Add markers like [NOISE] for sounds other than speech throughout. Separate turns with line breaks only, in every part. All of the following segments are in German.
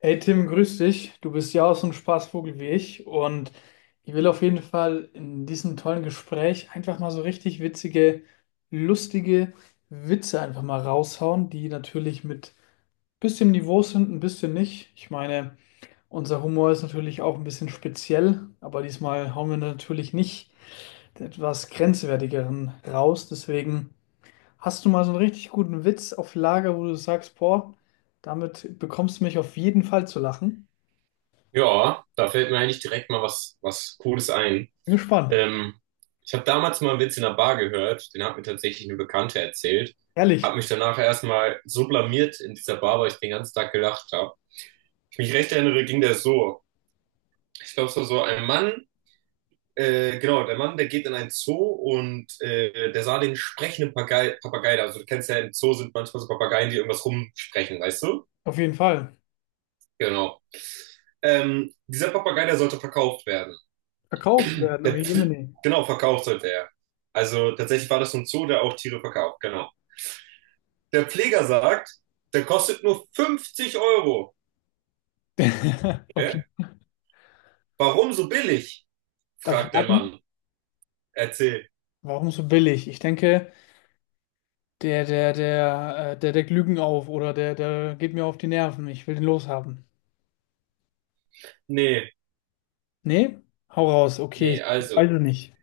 Hey Tim, grüß dich. Du bist ja auch so ein Spaßvogel wie ich und ich will auf jeden Fall in diesem tollen Gespräch einfach mal so richtig witzige, lustige Witze einfach mal raushauen, die natürlich mit bisschen Niveau sind, ein bisschen nicht. Ich meine, unser Humor ist natürlich auch ein bisschen speziell, aber diesmal hauen wir natürlich nicht den etwas grenzwertigeren raus. Deswegen hast du mal so einen richtig guten Witz auf Lager, wo du sagst, boah, damit bekommst du mich auf jeden Fall zu lachen.
Ja, da fällt mir eigentlich direkt mal was, Cooles ein.
Bin gespannt.
Ähm, Ich habe damals mal einen Witz in der Bar gehört, den hat mir tatsächlich eine Bekannte erzählt,
Ehrlich,
habe mich danach erstmal so blamiert in dieser Bar, weil ich den ganzen Tag gelacht habe. Ich mich recht erinnere, ging der so. Ich glaube, es war so ein Mann, genau, der Mann, der geht in einen Zoo und der sah den sprechenden Papagei da. Also du kennst ja, im Zoo sind manchmal so Papageien, die irgendwas rumsprechen, weißt du?
auf jeden Fall.
Genau. Dieser Papagei, der sollte verkauft werden.
Verkauft werden, oh
Der, Pfle-
Jemine.
genau, verkauft sollte er. Also tatsächlich war das so ein Zoo, der auch Tiere verkauft, genau. Der Pfleger sagt, der kostet nur 50 Euro.
[LAUGHS] Okay,
Hä? Warum so billig?,
darf ich
fragt der
raten?
Mann. Erzähl.
Warum so billig? Ich denke, der deckt Lügen auf oder der geht mir auf die Nerven. Ich will den loshaben.
Nee,
Nee? Hau raus. Okay,
nee,
ich weiß
also.
es nicht.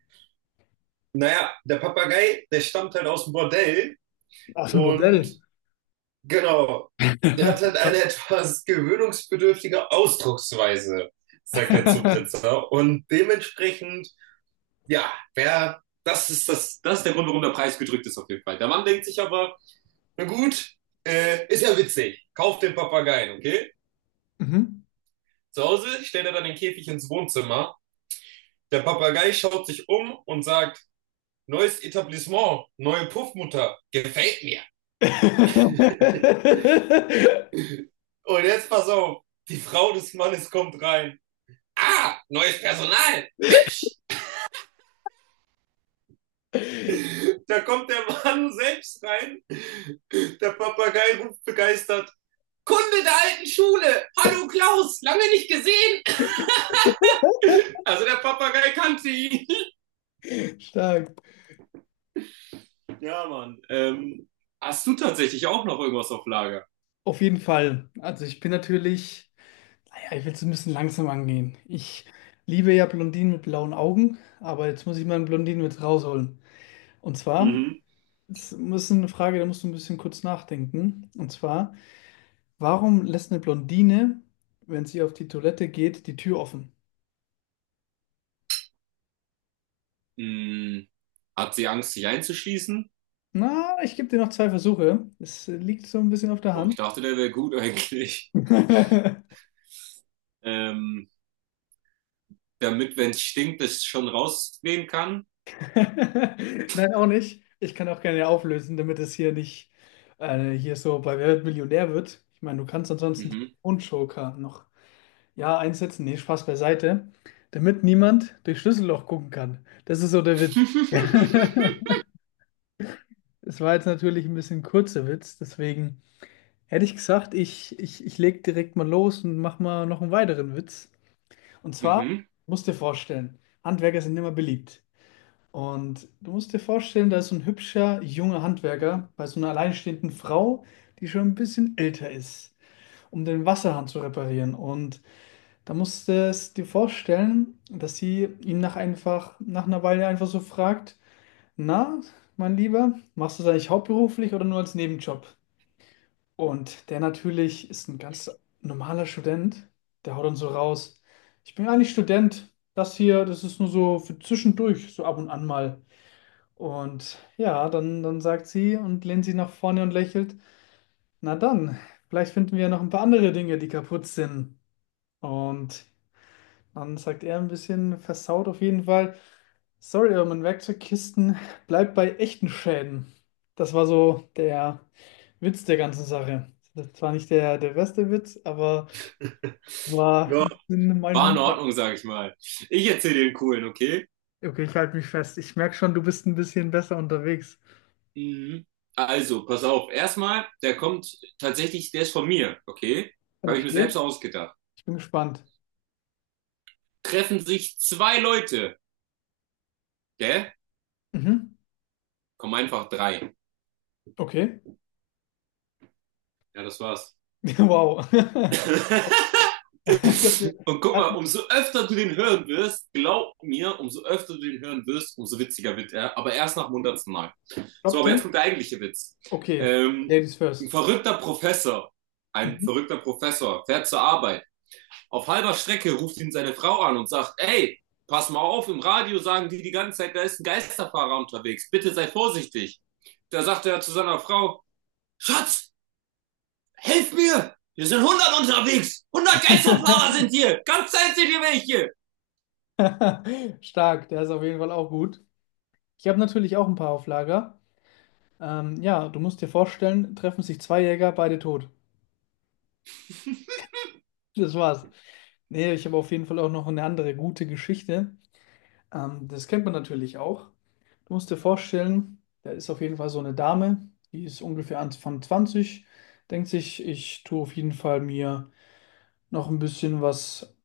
Naja, der Papagei, der stammt halt aus dem Bordell
Aus dem
und
Modell.
genau, der hat halt eine
[LAUGHS]
etwas gewöhnungsbedürftige Ausdrucksweise, sagt der Zoobesitzer. Und dementsprechend, ja, wer, das ist der Grund, warum der Preis gedrückt ist auf jeden Fall. Der Mann denkt sich aber, na gut, ist ja witzig. Kauft den Papageien, okay?
Mhm.
Zu Hause stellt er dann den Käfig ins Wohnzimmer. Der Papagei schaut sich um und sagt, neues Etablissement, neue Puffmutter, gefällt mir. Und jetzt pass auf, die Frau des Mannes kommt rein. Ah, neues Personal.
[LAUGHS]
Da kommt der Mann selbst rein. Der Papagei ruft begeistert, Kunde der alten Schule. Hallo Klaus, lange nicht gesehen. Also der Papagei kannte ihn.
Stark.
Ja, Mann. Hast du tatsächlich auch noch irgendwas auf Lager?
Auf jeden Fall. Also ich bin natürlich. Naja, ich will es ein bisschen langsam angehen. Ich liebe ja Blondinen mit blauen Augen, aber jetzt muss ich mal einen Blondinen mit rausholen. Und zwar,
Mhm.
es ist eine Frage, da musst du ein bisschen kurz nachdenken. Und zwar, warum lässt eine Blondine, wenn sie auf die Toilette geht, die Tür offen?
Hm, hat sie Angst, sich einzuschließen?
Na, ich gebe dir noch zwei Versuche. Es liegt so ein bisschen auf der
Boah, ich
Hand.
dachte, der wäre gut eigentlich.
[LAUGHS]
Ähm, Damit, wenn es stinkt, es schon rausgehen kann.
Nein, auch nicht. Ich kann auch gerne auflösen, damit es hier nicht hier so bei Wer wird Millionär wird. Ich meine, du kannst ansonsten
Mhm.
den Joker noch. Ja, einsetzen, nee, Spaß beiseite, damit niemand durch Schlüsselloch gucken kann. Das ist so der Witz.
[LAUGHS]
[LAUGHS] Es war jetzt natürlich ein bisschen kurzer Witz, deswegen hätte ich gesagt, ich leg direkt mal los und mach mal noch einen weiteren Witz. Und zwar,
Mhm.
musst dir vorstellen, Handwerker sind immer beliebt. Und du musst dir vorstellen, da ist so ein hübscher, junger Handwerker bei so einer alleinstehenden Frau, die schon ein bisschen älter ist, um den Wasserhahn zu reparieren. Und da musst du es dir vorstellen, dass sie ihn nach einfach, nach einer Weile einfach so fragt, na, mein Lieber, machst du das eigentlich hauptberuflich oder nur als Nebenjob? Und der natürlich ist ein ganz normaler Student, der haut dann so raus, ich bin eigentlich Student, das hier, das ist nur so für zwischendurch, so ab und an mal. Und ja, dann sagt sie und lehnt sie nach vorne und lächelt, na dann, vielleicht finden wir ja noch ein paar andere Dinge, die kaputt sind. Und dann sagt er ein bisschen versaut auf jeden Fall. Sorry, aber mein Werkzeugkisten [LAUGHS] bleibt bei echten Schäden. Das war so der Witz der ganzen Sache. Das war nicht der beste Witz, aber war in mein
War in
Humor.
Ordnung, sag ich mal. Ich erzähle den coolen, okay?
Okay, ich halte mich fest. Ich merke schon, du bist ein bisschen besser unterwegs.
Mhm. Also, pass auf. Erstmal, der kommt tatsächlich, der ist von mir, okay? Habe ich mir selbst
Okay,
ausgedacht.
ich bin gespannt.
Treffen sich zwei Leute, gell?
Mhm.
Kommen einfach drei.
Okay.
Ja, das war's.
[LAUGHS] Wow. [LAUGHS]
[LAUGHS]
Ich habe den
Und guck mal,
Platten
umso öfter du den hören wirst, glaub mir, umso öfter du den hören wirst, umso witziger wird er. Aber erst nach dem 100. Mal. So,
Job,
aber jetzt
Tim.
kommt der eigentliche Witz.
Okay,
Ähm,
Ladies
ein
first.
verrückter Professor, ein
Mhm.
verrückter Professor fährt zur Arbeit. Auf halber Strecke ruft ihn seine Frau an und sagt, ey, pass mal auf, im Radio sagen die ganze Zeit, da ist ein Geisterfahrer unterwegs, bitte sei vorsichtig. Da sagt er zu seiner Frau, Schatz, helf mir, hier sind 100 unterwegs, 100 Geisterfahrer sind hier, ganz Zeit sind hier
[LAUGHS] Stark, der ist auf jeden Fall auch gut. Ich habe natürlich auch ein paar auf Lager. Ja, du musst dir vorstellen, treffen sich zwei Jäger, beide tot. Das war's. Nee, ich habe auf jeden Fall auch noch eine andere gute Geschichte. Das kennt man natürlich auch. Du musst dir vorstellen, da ist auf jeden Fall so eine Dame, die ist ungefähr Anfang 20. Denkt sich, ich tue auf jeden Fall mir noch ein bisschen was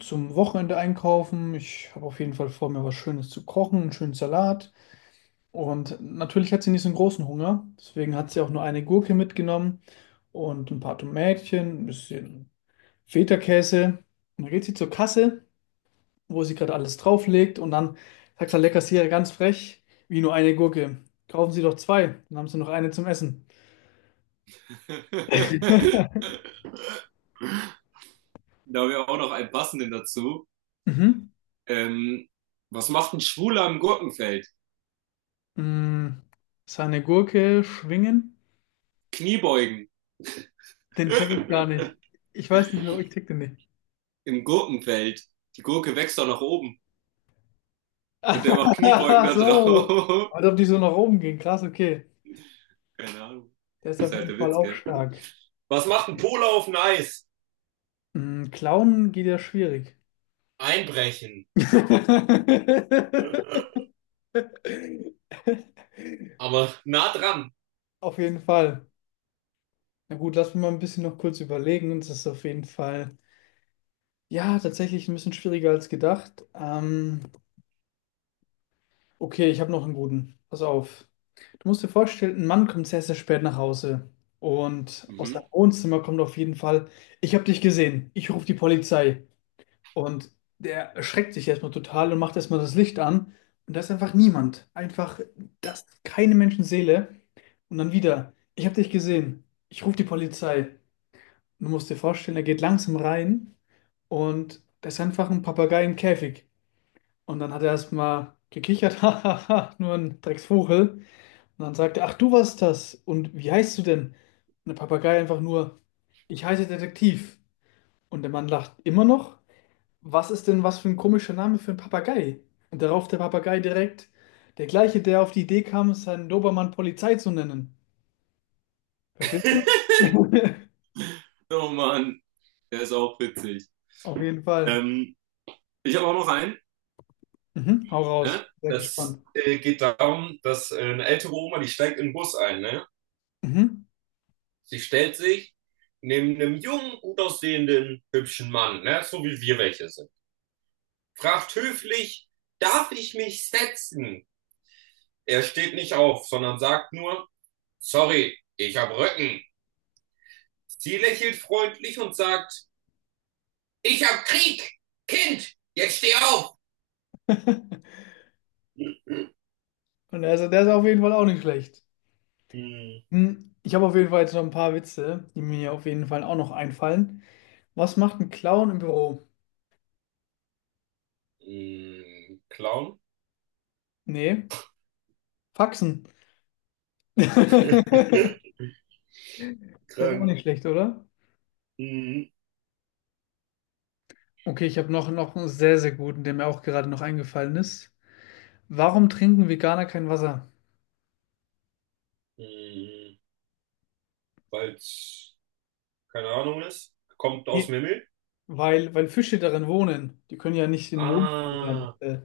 zum Wochenende einkaufen. Ich habe auf jeden Fall vor, mir was Schönes zu kochen, einen schönen Salat. Und natürlich hat sie nicht so einen großen Hunger. Deswegen hat sie auch nur eine Gurke mitgenommen und ein paar Tomätchen, ein bisschen Feta-Käse. Und dann geht sie zur Kasse, wo sie gerade alles drauflegt. Und dann sagt der Kassierer ganz frech, wie nur eine Gurke. Kaufen Sie doch zwei, dann haben Sie noch eine zum Essen.
welche.
[LAUGHS]
[LAUGHS] Da wäre auch noch ein passenden dazu.
Mhm.
Ähm, Was macht ein Schwuler im Gurkenfeld?
Mm, seine Gurke schwingen?
Kniebeugen.
Den check ich gar
[LAUGHS]
nicht. Ich weiß nicht, warum ich check den nicht.
Im Gurkenfeld. Die Gurke wächst doch nach oben. Und der macht
[LAUGHS]
Kniebeugen
Ach
da
so.
drauf.
Als ob die so nach oben gehen. Krass, okay.
Keine Ahnung.
Der ist
Das
auf
ist halt
jeden
der
Fall
Witz,
auch
gell?
stark.
Was macht ein Pole auf dem Eis?
Mm, Klauen geht ja schwierig.
Einbrechen.
[LAUGHS]
Aber nah dran.
Auf jeden Fall. Na gut, lass mich mal ein bisschen noch kurz überlegen. Das ist auf jeden Fall, ja, tatsächlich ein bisschen schwieriger als gedacht. Okay, ich habe noch einen guten. Pass auf. Du musst dir vorstellen, ein Mann kommt sehr, sehr spät nach Hause. Und aus
Mhm.
seinem Wohnzimmer kommt auf jeden Fall, ich habe dich gesehen, ich rufe die Polizei. Und der erschreckt sich erstmal total und macht erstmal das Licht an. Und da ist einfach niemand. Einfach, das keine Menschenseele. Und dann wieder, ich habe dich gesehen. Ich rufe die Polizei. Und du musst dir vorstellen, er geht langsam rein und da ist einfach ein Papagei im Käfig. Und dann hat er erstmal gekichert, [LAUGHS] hahaha, nur ein Drecksvogel. Und dann sagt er, ach, du warst das. Und wie heißt du denn? Und der Papagei einfach nur, ich heiße Detektiv. Und der Mann lacht immer noch, was ist denn was für ein komischer Name für einen Papagei? Und darauf der Papagei direkt, der gleiche, der auf die Idee kam, seinen Dobermann Polizei zu nennen. Verstehst du? [LAUGHS]
Oh Mann, der ist auch witzig.
Auf jeden Fall.
Ähm, Ich habe auch noch einen,
Mhm, hau raus.
ne?
Sehr
Das
gespannt.
äh, geht darum, dass eine ältere Oma, die steigt in den Bus ein, ne?
Mhm.
Sie stellt sich neben einem jungen, gut aussehenden, hübschen Mann, ne? So wie wir welche sind. Fragt höflich, darf ich mich setzen? Er steht nicht auf, sondern sagt nur, sorry, ich hab Rücken. Sie lächelt freundlich und sagt, ich hab Krieg! Kind, jetzt steh auf!
[LAUGHS]
[LAUGHS]
Und also der ist auf jeden Fall auch nicht schlecht.
Hm.
Hm, ich habe auf jeden Fall jetzt noch ein paar Witze, die mir auf jeden Fall auch noch einfallen. Was macht ein Clown im Büro?
Hm, Clown?
Nee, Faxen. [LAUGHS]
[LAUGHS]
Der ist auch
Krank.
nicht schlecht, oder?
Hm.
Okay, ich habe noch, noch einen sehr, sehr guten, der mir auch gerade noch eingefallen ist. Warum trinken Veganer kein Wasser?
Hm, weil's keine Ahnung ist. Kommt aus dem
Nee,
Himmel.
weil Fische darin wohnen. Die können ja nicht den Wohnraum ja,
Ah.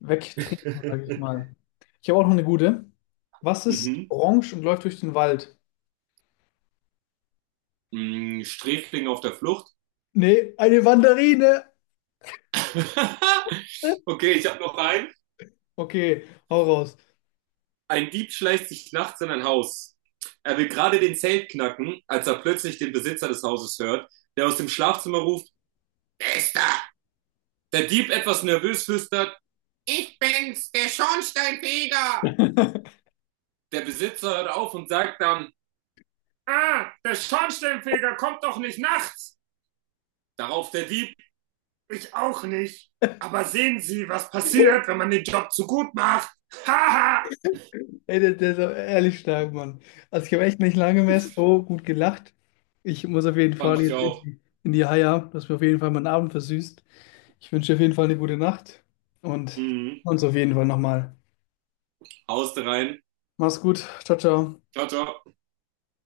wegtrinken, sage ich
[LAUGHS]
mal. Ich habe auch noch eine gute. Was ist
Mhm.
orange und läuft durch den Wald?
Hm, Sträfling auf der Flucht.
Nee, eine Mandarine.
[LAUGHS] Okay, ich hab noch einen.
Okay, hau raus.
Ein Dieb schleicht sich nachts in ein Haus. Er will gerade den Zelt knacken, als er plötzlich den Besitzer des Hauses hört, der aus dem Schlafzimmer ruft. Bester! Der Dieb etwas nervös flüstert, ich bin's, der Schornsteinfeger!
[LAUGHS]
Der Besitzer hört auf und sagt dann, ah, der Schornsteinfeger kommt doch nicht nachts. Darauf der Dieb, ich auch nicht. Aber sehen Sie, was passiert, wenn man den Job zu gut macht. Haha.
Ey, der ist aber ehrlich stark, Mann. Also ich habe echt nicht lange mehr so gut gelacht. Ich muss auf jeden
[LAUGHS] Fand
Fall
ich
jetzt
auch,
in die Haia, dass mir auf jeden Fall meinen Abend versüßt. Ich wünsche dir auf jeden Fall eine gute Nacht und
mhm.
uns auf jeden Fall nochmal.
Hauste rein,
Mach's gut. Ciao, ciao.
ciao, ciao.